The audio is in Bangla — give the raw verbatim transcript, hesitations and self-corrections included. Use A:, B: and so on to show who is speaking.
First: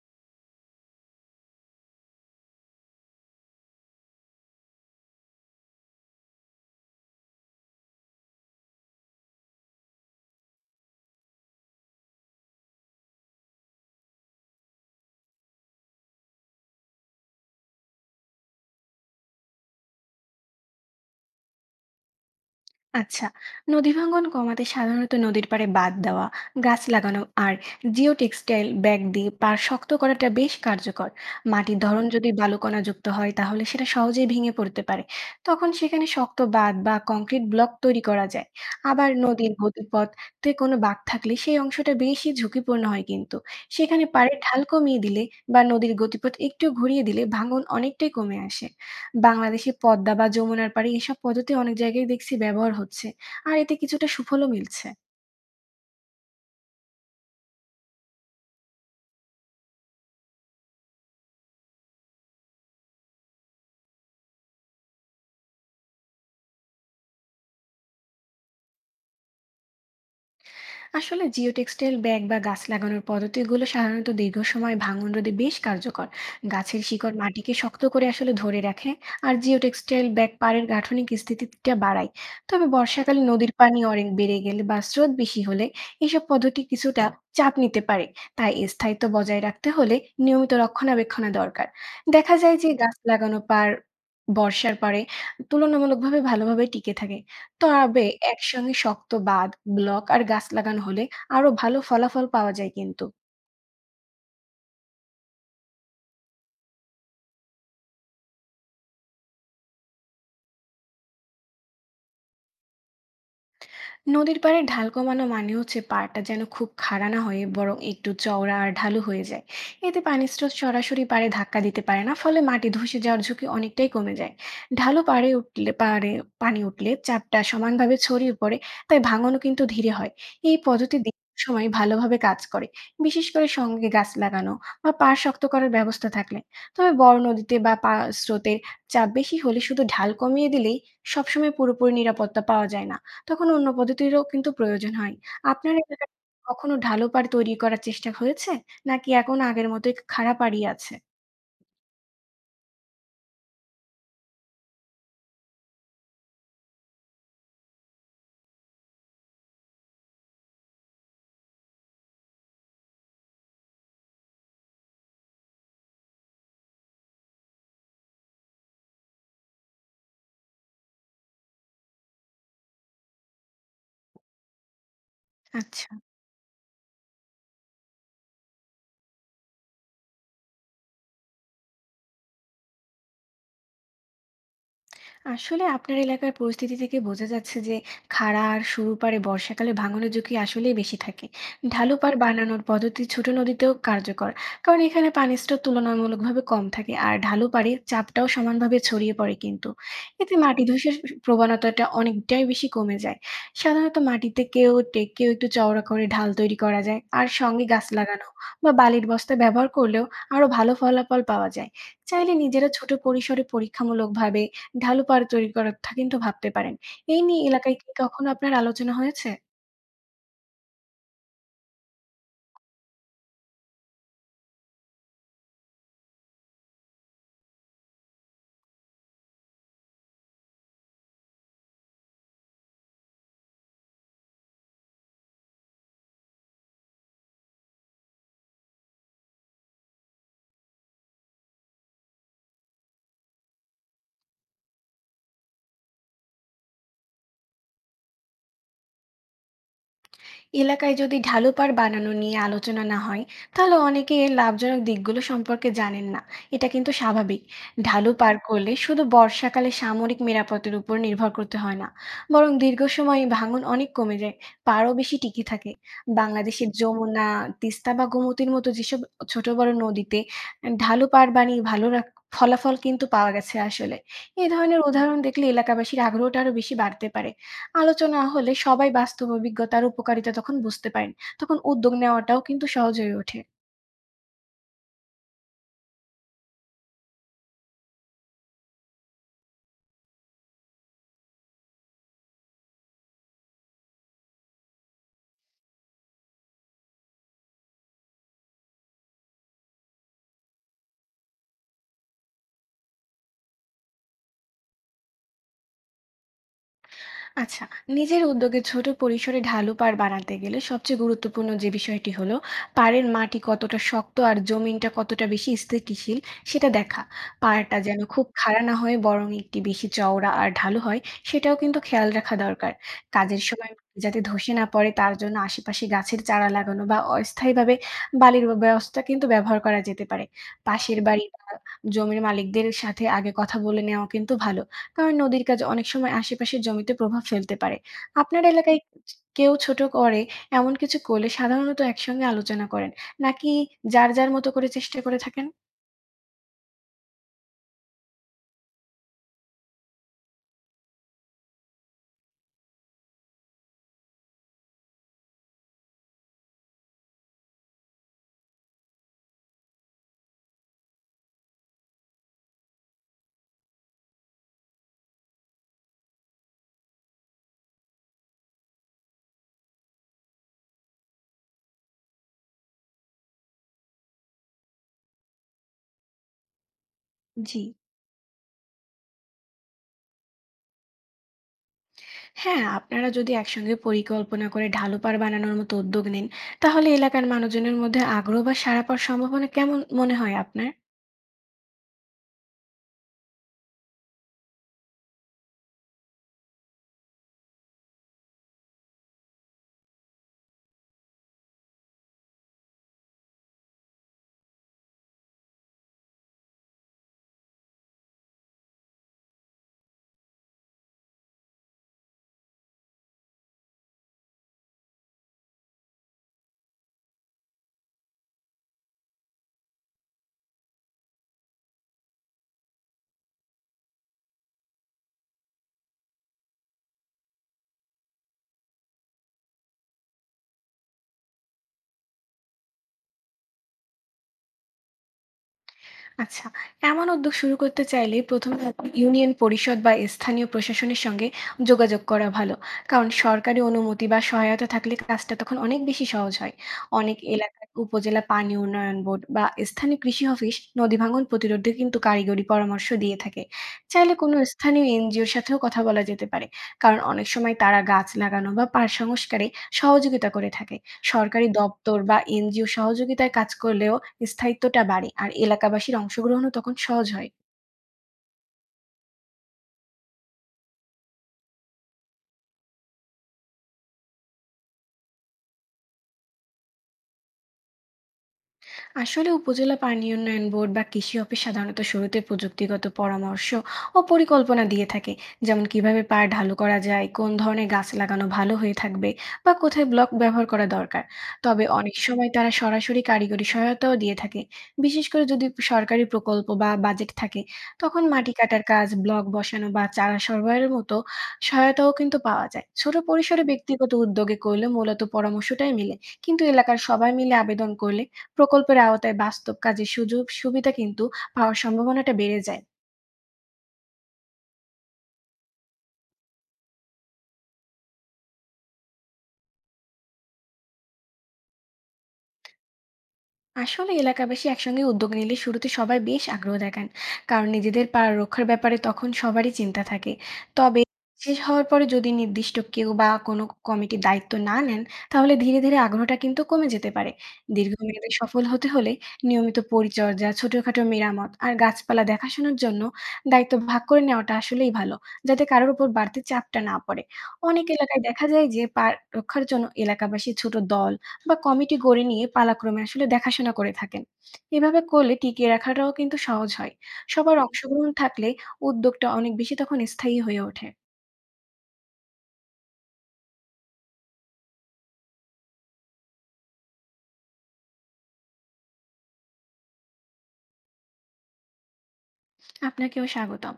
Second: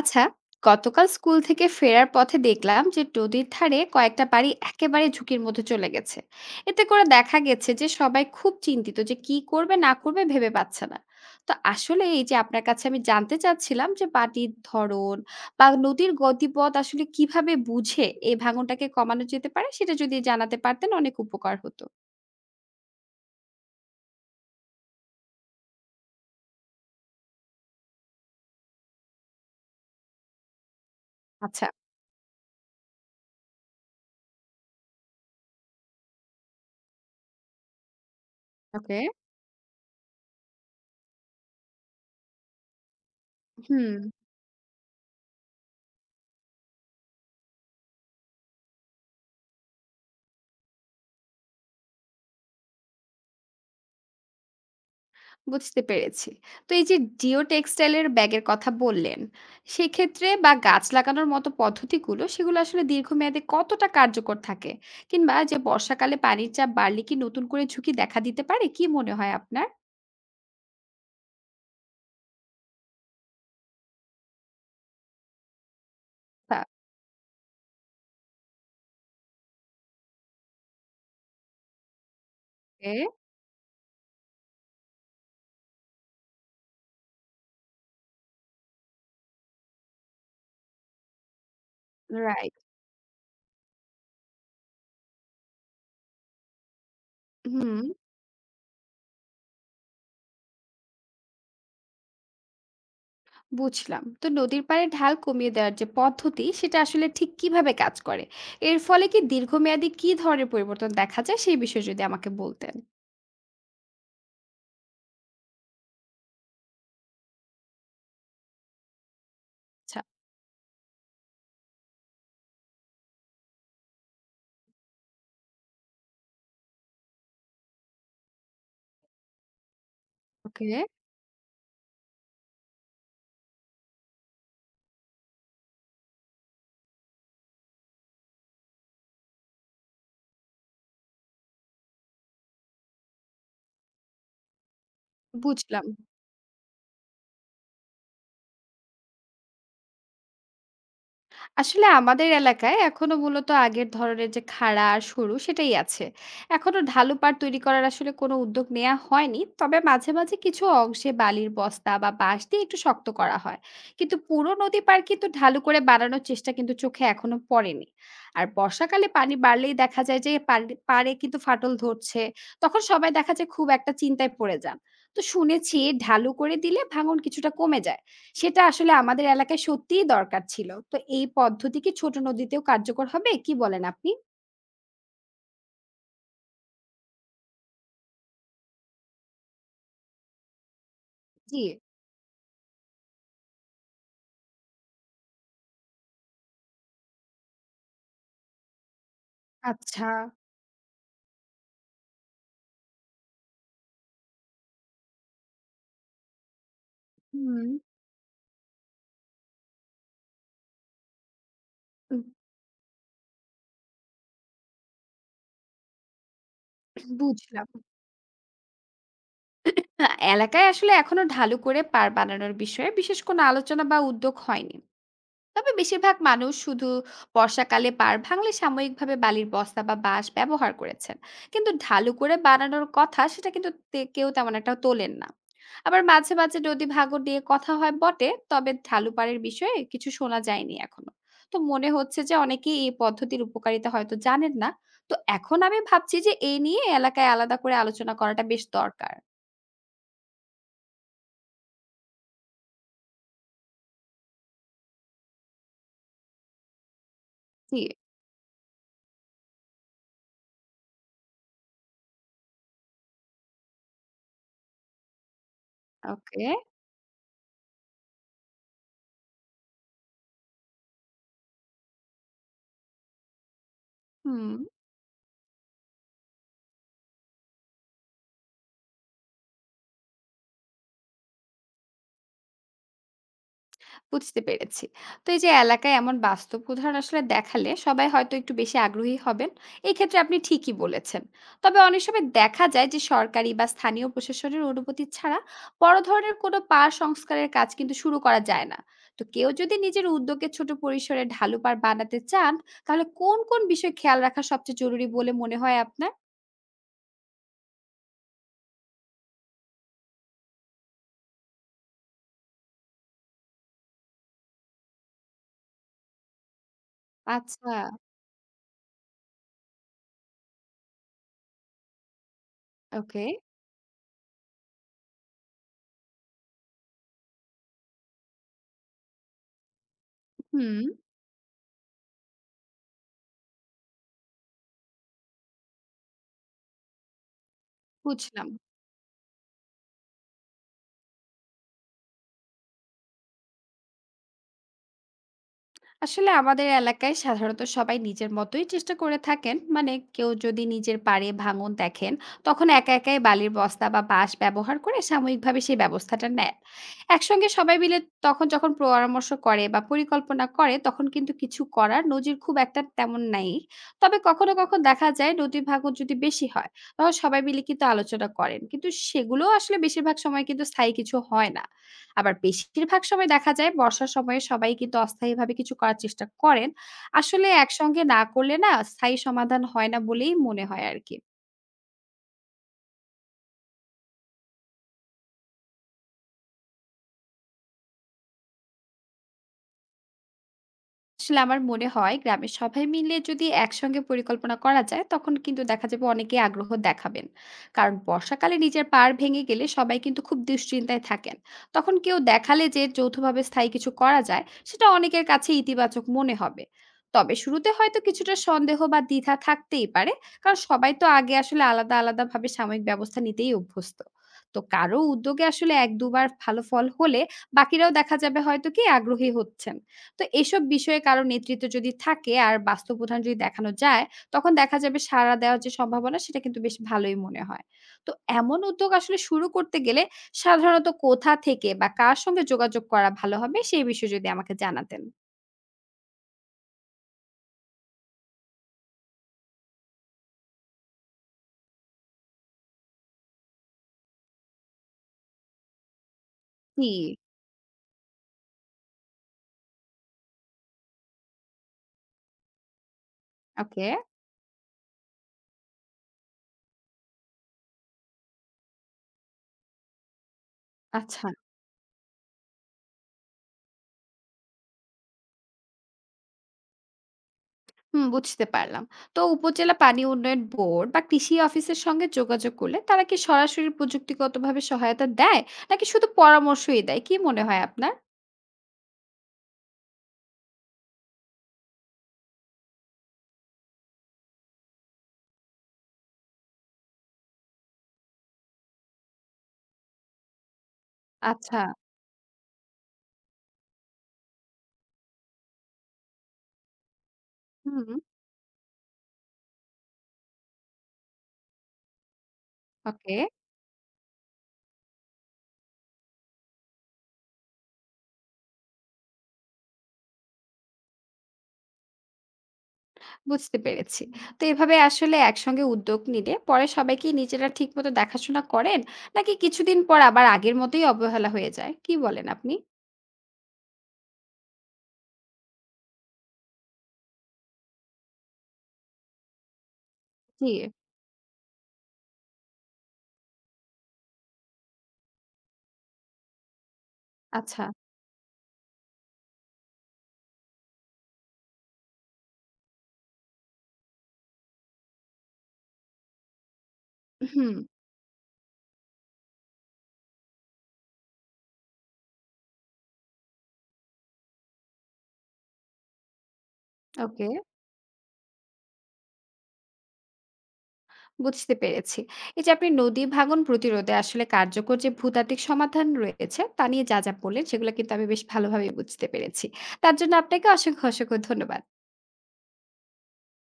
A: আচ্ছা। গতকাল স্কুল থেকে ফেরার পথে দেখলাম যে নদীর ধারে কয়েকটা বাড়ি একেবারে ঝুঁকির মধ্যে চলে গেছে। এতে করে দেখা গেছে যে সবাই খুব চিন্তিত, যে কি করবে না করবে ভেবে পাচ্ছে না। তো আসলে এই যে আপনার কাছে আমি জানতে চাচ্ছিলাম যে বাটির ধরন বা নদীর গতিপথ আসলে কিভাবে বুঝে এই ভাঙনটাকে কমানো যেতে পারে, সেটা যদি জানাতে পারতেন অনেক উপকার হতো।
B: আচ্ছা। নদী ভাঙ্গন কমাতে সাধারণত নদীর পাড়ে বাঁধ দেওয়া, গাছ লাগানো আর জিও টেক্সটাইল ব্যাগ দিয়ে পাড় শক্ত করাটা বেশ কার্যকর।
A: আচ্ছা।
B: মাটির ধরন, হুম যদি বালুকণা যুক্ত হয় তাহলে সেটা সহজেই ভেঙে পড়তে পারে। তখন সেখানে শক্ত বাঁধ বা কংক্রিট ব্লক তৈরি করা যায়।
A: ওকে।
B: আবার নদীর গতিপথে কোনো বাঁক থাকলে সেই অংশটা বেশি ঝুঁকিপূর্ণ হয়, কিন্তু
A: হুম।
B: সেখানে পাড়ে ঢাল কমিয়ে দিলে বা নদীর গতিপথ একটু ঘুরিয়ে দিলে ভাঙন অনেকটাই কমে আসে। বাংলাদেশে পদ্মা বা যমুনার পাড়ে এসব পদ্ধতি অনেক জায়গায় দেখছি ব্যবহার হচ্ছে। আর এতে কিছুটা সুফলও মিলছে।
A: বুঝতে পেরেছি। তো এই যে জিও টেক্সটাইল এর ব্যাগের কথা বললেন, সেক্ষেত্রে বা গাছ লাগানোর মতো পদ্ধতিগুলো সেগুলো আসলে দীর্ঘমেয়াদে কতটা কার্যকর থাকে? কিংবা যে বর্ষাকালে পানির চাপ বাড়লে কি নতুন করে ঝুঁকি দেখা দিতে পারে? কি মনে হয় আপনার?
B: আসলে জিওটেক্সটাইল ব্যাগ বা গাছ লাগানোর পদ্ধতিগুলো সাধারণত দীর্ঘ সময় ভাঙন রোধে বেশ কার্যকর। গাছের শিকড় মাটিকে শক্ত করে আসলে ধরে রাখে, আর জিওটেক্সটাইল ব্যাগ পাড়ের গাঠনিক স্থিতিটা বাড়ায়। তবে
A: ওকে।
B: বর্ষাকালে নদীর পানি অনেক বেড়ে গেলে বা স্রোত বেশি হলে এসব পদ্ধতি কিছুটা চাপ নিতে পারে। তাই স্থায়িত্ব বজায় রাখতে হলে নিয়মিত রক্ষণাবেক্ষণা দরকার। দেখা
A: রাইট।
B: যায় যে গাছ লাগানো পার বর্ষার পরে তুলনামূলকভাবে ভালোভাবে টিকে থাকে।
A: হুম।
B: তবে একসঙ্গে শক্ত বাঁধ, ব্লক আর গাছ লাগানো হলে আরো ভালো ফলাফল পাওয়া যায় কিন্তু।
A: বুঝলাম। তো নদীর পাড়ে ঢাল কমিয়ে দেওয়ার যে পদ্ধতি সেটা আসলে ঠিক কিভাবে কাজ করে? এর ফলে কি দীর্ঘমেয়াদী কি ধরনের পরিবর্তন দেখা যায় সেই বিষয়ে যদি আমাকে বলতেন?
B: নদীর পাড়ে ঢাল কমানো মানে হচ্ছে পাড়টা যেন খুব খাড়া না হয়ে বরং একটু চওড়া আর ঢালু হয়ে যায়।
A: আচ্ছা।
B: এতে পানির স্রোত সরাসরি পাড়ে ধাক্কা দিতে পারে না, ফলে মাটি ধসে যাওয়ার ঝুঁকি অনেকটাই কমে যায়। ঢালু পাড়ে উঠলে পাড়ে পানি উঠলে চাপটা সমানভাবে ছড়িয়ে পড়ে, তাই ভাঙনও কিন্তু ধীরে হয়। এই
A: ওকে।
B: পদ্ধতি দীর্ঘ সময় ভালোভাবে কাজ করে, বিশেষ করে সঙ্গে গাছ লাগানো বা পাড় শক্ত করার ব্যবস্থা থাকলে। তবে বড় নদীতে বা পা- স্রোতের চাপ বেশি হলে শুধু ঢাল কমিয়ে দিলেই সবসময় পুরোপুরি নিরাপত্তা পাওয়া যায় না, তখন অন্য পদ্ধতিরও কিন্তু প্রয়োজন হয়। আপনার
A: বুঝলাম।
B: এলাকায় কখনো ঢালু পাড় তৈরি করার চেষ্টা হয়েছে? নাকি এখন আগের মতোই খাড়া পাড়ই আছে?
A: আসলে আমাদের এলাকায় এখনো মূলত আগের ধরনের যে খাড়া আর সরু সেটাই আছে। এখনো ঢালু পাড় তৈরি করার আসলে কোনো উদ্যোগ নেওয়া হয়নি, তবে মাঝে মাঝে কিছু অংশে বালির বস্তা বা বাঁশ দিয়ে একটু শক্ত করা হয়। কিন্তু পুরো নদী পাড় কিন্তু ঢালু করে বানানোর চেষ্টা কিন্তু চোখে এখনো পড়েনি। আর বর্ষাকালে পানি বাড়লেই দেখা যায় যে পাড়- পাড়ে কিন্তু ফাটল ধরছে। তখন সবাই দেখা যায় খুব একটা চিন্তায় পড়ে যান। তো শুনেছি
B: আচ্ছা।
A: ঢালু করে দিলে ভাঙন কিছুটা কমে যায়। সেটা আসলে আমাদের এলাকায় সত্যিই দরকার ছিল। তো এই পদ্ধতি কি ছোট নদীতেও কার্যকর হবে? কি বলেন আপনি?
B: আসলে আপনার এলাকার পরিস্থিতি থেকে বোঝা যাচ্ছে যে খাড়া আর সরু পাড়ে বর্ষাকালে ভাঙনের ঝুঁকি আসলেই বেশি থাকে।
A: জি।
B: ঢালু পাড় বানানোর পদ্ধতি ছোট নদীতেও কার্যকর, কারণ এখানে পানির স্তর তুলনামূলকভাবে কম থাকে আর ঢালু পাড়ে চাপটাও সমানভাবে ছড়িয়ে পড়ে কিন্তু।
A: আচ্ছা।
B: এতে মাটি ধসের প্রবণতাটা অনেকটাই বেশি কমে যায়। সাধারণত মাটিতে কেউ টেকেও একটু চওড়া করে ঢাল তৈরি করা যায়, আর সঙ্গে
A: হুম।
B: গাছ লাগানো বা বালির বস্তা ব্যবহার করলেও আরো ভালো ফলাফল পাওয়া যায়।
A: উম,
B: চাইলে নিজেরা ছোট পরিসরে পরীক্ষামূলকভাবে ঢালু পাড় তৈরি করার কথা কিন্তু ভাবতে পারেন। এই নিয়ে
A: বুঝলাম।
B: এলাকায় কি কখনো আপনার আলোচনা হয়েছে?
A: এলাকায় আসলে এখনো ঢালু করে পার বানানোর বিষয়ে বিশেষ কোনো আলোচনা বা উদ্যোগ হয়নি। তবে বেশিরভাগ মানুষ শুধু বর্ষাকালে পাড় ভাঙলে সাময়িকভাবে বালির বস্তা বা বাঁশ ব্যবহার করেছেন। কিন্তু ঢালু করে বানানোর কথা সেটা কিন্তু তে- কেউ তেমন একটা তোলেন না। আবার মাঝে মাঝে নদী ভাঙন নিয়ে কথা হয় বটে, তবে ঢালু পাড়ের বিষয়ে কিছু শোনা যায়নি এখনো। তো মনে হচ্ছে যে অনেকেই এই পদ্ধতির উপকারিতা হয়তো জানেন না। তো এখন আমি ভাবছি যে এই নিয়ে এলাকায় আলাদা করে আলোচনা করাটা বেশ দরকার।
B: এলাকায় যদি ঢালু পাড় বানানো নিয়ে আলোচনা না হয় তাহলে অনেকে এর লাভজনক দিকগুলো সম্পর্কে জানেন না, এটা কিন্তু স্বাভাবিক। ঢালু পার করলে শুধু বর্ষাকালে সামরিক নিরাপত্তার উপর নির্ভর করতে হয় না, বরং দীর্ঘ সময় ভাঙন অনেক কমে যায়, পাড়ও বেশি টিকে থাকে।
A: ওকে।
B: বাংলাদেশের যমুনা, তিস্তা বা গোমতীর মতো যেসব ছোট বড় নদীতে ঢালু পাড় বানিয়ে ভালো রাখ- ফলাফল কিন্তু পাওয়া গেছে আসলে। এই
A: হুম।
B: ধরনের উদাহরণ দেখলে এলাকাবাসীর আগ্রহটা আরো বেশি বাড়তে পারে। আলোচনা হলে সবাই বাস্তব অভিজ্ঞতার উপকারিতা তখন বুঝতে পারেন। তখন উদ্যোগ নেওয়াটাও কিন্তু সহজ হয়ে ওঠে।
A: বুঝতে পেরেছি। তো এই যে এলাকায় এমন বাস্তব উদাহরণ আসলে দেখালে সবাই হয়তো একটু বেশি আগ্রহী হবেন। এই ক্ষেত্রে আপনি ঠিকই বলেছেন। তবে অনেক সময় দেখা যায় যে সরকারি বা স্থানীয় প্রশাসনের অনুমতি ছাড়া বড় ধরনের কোনো পাড় সংস্কারের কাজ কিন্তু শুরু করা যায় না। তো কেউ যদি নিজের উদ্যোগে ছোট পরিসরে ঢালু পাড় বানাতে চান, তাহলে কোন, কোন বিষয় খেয়াল রাখা সবচেয়ে জরুরি বলে মনে হয় আপনার?
B: আচ্ছা, নিজের উদ্যোগে ছোট পরিসরে ঢালু পাড় বানাতে গেলে সবচেয়ে গুরুত্বপূর্ণ যে বিষয়টি হলো, পাড়ের মাটি কতটা শক্ত আর জমিনটা কতটা বেশি স্থিতিশীল সেটা দেখা।
A: আচ্ছা।
B: পাড়টা যেন খুব খাড়া না হয়ে বরং একটি বেশি চওড়া আর ঢালু হয়, সেটাও কিন্তু খেয়াল রাখা দরকার।
A: ওকে।
B: কাজের সময় মাটি যাতে ধসে না পড়ে তার জন্য আশেপাশে গাছের চারা লাগানো বা অস্থায়ীভাবে বালির ব ব্যবস্থা কিন্তু ব্যবহার করা যেতে পারে।
A: হুম।
B: পাশের বাড়ি বা জমির মালিকদের সাথে আগে কথা বলে নেওয়া কিন্তু ভালো। কারণ নদীর কাজ অনেক সময় আশেপাশের জমিতে প্রভাব ফেলতে পারে। আপনার
A: বুঝলাম।
B: এলাকায় কেউ ছোট করে এমন কিছু করলে সাধারণত একসঙ্গে আলোচনা করেন, নাকি যার যার মতো করে চেষ্টা করে থাকেন?
A: আসলে আমাদের এলাকায় সাধারণত সবাই নিজের মতোই চেষ্টা করে থাকেন, মানে কেউ যদি নিজের পাড়ে ভাঙন দেখেন তখন একা একাই বালির বস্তা বা বাঁশ ব্যবহার করে সাময়িকভাবে সেই ব্যবস্থাটা নেন। একসঙ্গে সবাই মিলে তখন যখন পরামর্শ করে বা পরিকল্পনা করে তখন কিন্তু কিছু করার নজির খুব একটা তেমন নাই। তবে কখনো কখনো দেখা যায় নদীর ভাঙন যদি বেশি হয় তখন সবাই মিলে কিন্তু আলোচনা করেন, কিন্তু সেগুলো আসলে বেশিরভাগ সময় কিন্তু স্থায়ী কিছু হয় না। আবার বেশিরভাগ সময় দেখা যায় বর্ষার সময়ে সবাই কিন্তু অস্থায়ীভাবে কিছু করার চেষ্টা করেন। আসলে
B: জি,
A: একসঙ্গে না করলে না স্থায়ী সমাধান হয় না বলেই মনে হয় আরকি।
B: হ্যাঁ। আপনারা যদি একসঙ্গে পরিকল্পনা করে ঢালু পাড় বানানোর মতো উদ্যোগ নেন তাহলে এলাকার মানুষজনের মধ্যে আগ্রহ বা সাড়া পাওয়ার সম্ভাবনা কেমন মনে হয় আপনার?
A: আসলে আমার মনে হয় গ্রামের সবাই মিলে যদি একসঙ্গে পরিকল্পনা করা যায় তখন কিন্তু দেখা যাবে অনেকেই আগ্রহ দেখাবেন। কারণ বর্ষাকালে নিজের পাড় ভেঙে গেলে সবাই কিন্তু খুব দুশ্চিন্তায় থাকেন। তখন কেউ দেখালে যে যৌথভাবে স্থায়ী কিছু করা যায় সেটা অনেকের কাছে ইতিবাচক মনে হবে। তবে শুরুতে হয়তো কিছুটা সন্দেহ বা দ্বিধা থাকতেই পারে, কারণ সবাই তো আগে আসলে আলাদা আলাদা ভাবে সাময়িক ব্যবস্থা নিতেই অভ্যস্ত। তো কারো উদ্যোগে আসলে এক দুবার ভালো ফল হলে বাকিরাও দেখা যাবে হয়তো কি আগ্রহী হচ্ছেন। তো এসব বিষয়ে কারো নেতৃত্ব যদি থাকে আর বাস্তব উদাহরণ যদি দেখানো যায়, তখন দেখা যাবে সাড়া দেওয়ার যে সম্ভাবনা সেটা কিন্তু বেশ ভালোই মনে হয়। তো এমন উদ্যোগ আসলে শুরু করতে গেলে সাধারণত কোথা থেকে বা কার সঙ্গে যোগাযোগ করা ভালো হবে সেই বিষয়ে যদি আমাকে জানাতেন।
B: আচ্ছা, এমন উদ্যোগ শুরু করতে চাইলে প্রথম এ আপনি ইউনিয়ন পরিষদ বা স্থানীয় প্রশাসনের সঙ্গে যোগাযোগ করা ভালো। কারণ সরকারি অনুমতি বা সহায়তা থাকলে কাজটা তখন অনেক বেশি সহজ হয়।
A: জি।
B: অনেক এলাকায় উপজেলা পানি উন্নয়ন বোর্ড বা স্থানীয় কৃষি অফিস নদী ভাঙন প্রতিরোধে কিন্তু কারিগরি পরামর্শ দিয়ে থাকে।
A: ওকে।
B: চাইলে কোনো স্থানীয় এনজিওর সাথেও কথা বলা যেতে পারে। কারণ অনেক সময় তারা গাছ লাগানো বা পাড় সংস্কারে সহযোগিতা করে থাকে।
A: আচ্ছা।
B: সরকারি দপ্তর বা এনজিও সহযোগিতায় কাজ করলেও স্থায়িত্বটা বাড়ে আর এলাকাবাসীর অংশগ্রহণও তখন সহজ হয়।
A: হুম। বুঝতে পারলাম। তো উপজেলা পানি উন্নয়ন বোর্ড বা কৃষি অফিসের সঙ্গে যোগাযোগ করলে তারা কি সরাসরি প্রযুক্তিগতভাবে সহায়তা দেয়, নাকি শুধু পরামর্শই দেয়? কি মনে হয় আপনার?
B: আসলে উপজেলা পানি উন্নয়ন বোর্ড বা কৃষি অফিস সাধারণত শুরুতে প্রযুক্তিগত পরামর্শ ও পরিকল্পনা দিয়ে থাকে, যেমন কিভাবে পাড় ঢালু করা যায়, কোন ধরনের গাছ লাগানো ভালো হয়ে থাকবে, বা কোথায় ব্লক ব্যবহার করা দরকার।
A: আচ্ছা।
B: তবে অনেক সময় তারা সরাসরি কারিগরি সহায়তাও দিয়ে থাকে, বিশেষ করে যদি সরকারি প্রকল্প বা বাজেট থাকে।
A: হুম।
B: তখন মাটি কাটার কাজ, ব্লক বসানো বা চারা সরবরাহের মতো সহায়তাও কিন্তু পাওয়া যায়। ছোট
A: ওকে।
B: পরিসরে ব্যক্তিগত উদ্যোগে করলে মূলত পরামর্শটাই মিলে, কিন্তু এলাকার সবাই মিলে আবেদন করলে প্রকল্পের আওতায় বাস্তব কাজের সুযোগ সুবিধা কিন্তু পাওয়ার সম্ভাবনাটা বেড়ে যায়।
A: বুঝতে পেরেছি। তো এভাবে আসলে একসঙ্গে উদ্যোগ নিলে পরে সবাই কি নিজেরা ঠিকমতো দেখাশোনা করেন? নাকি কিছুদিন পর আবার আগের মতোই অবহেলা হয়ে যায়? কি বলেন আপনি?
B: আসলে এলাকাবাসী একসঙ্গে উদ্যোগ নিলে শুরুতে সবাই বেশ আগ্রহ দেখান, কারণ নিজেদের পাড়া রক্ষার ব্যাপারে তখন সবারই চিন্তা থাকে।
A: জি।
B: তবে শেষ হওয়ার পরে যদি নির্দিষ্ট কেউ বা কোনো কমিটি দায়িত্ব না নেন তাহলে ধীরে ধীরে আগ্রহটা কিন্তু কমে যেতে পারে।
A: আচ্ছা।
B: দীর্ঘমেয়াদে সফল হতে হলে নিয়মিত পরিচর্যা, ছোটখাটো মেরামত আর গাছপালা দেখাশোনার জন্য দায়িত্ব ভাগ করে নেওয়াটা আসলেই ভালো, যাতে কারোর উপর বাড়তি চাপটা না পড়ে।
A: হুম।
B: অনেক এলাকায় দেখা যায় যে পার রক্ষার জন্য এলাকাবাসী ছোট দল বা কমিটি গড়ে নিয়ে পালাক্রমে আসলে দেখাশোনা করে থাকেন। এভাবে করলে টিকিয়ে রাখাটাও কিন্তু সহজ হয়।
A: ওকে।
B: সবার অংশগ্রহণ থাকলে উদ্যোগটা অনেক বেশি তখন স্থায়ী হয়ে ওঠে।
A: বুঝতে পেরেছি। এই যে আপনি নদী ভাঙন প্রতিরোধে আসলে কার্যকর যে ভূতাত্ত্বিক সমাধান রয়েছে, তা নিয়ে যা, যা বললেন সেগুলো কিন্তু আমি বেশ ভালোভাবেই বুঝতে পেরেছি। তার জন্য আপনাকে অসংখ্য, অসংখ্য ধন্যবাদ।
B: আপনাকেও স্বাগতম।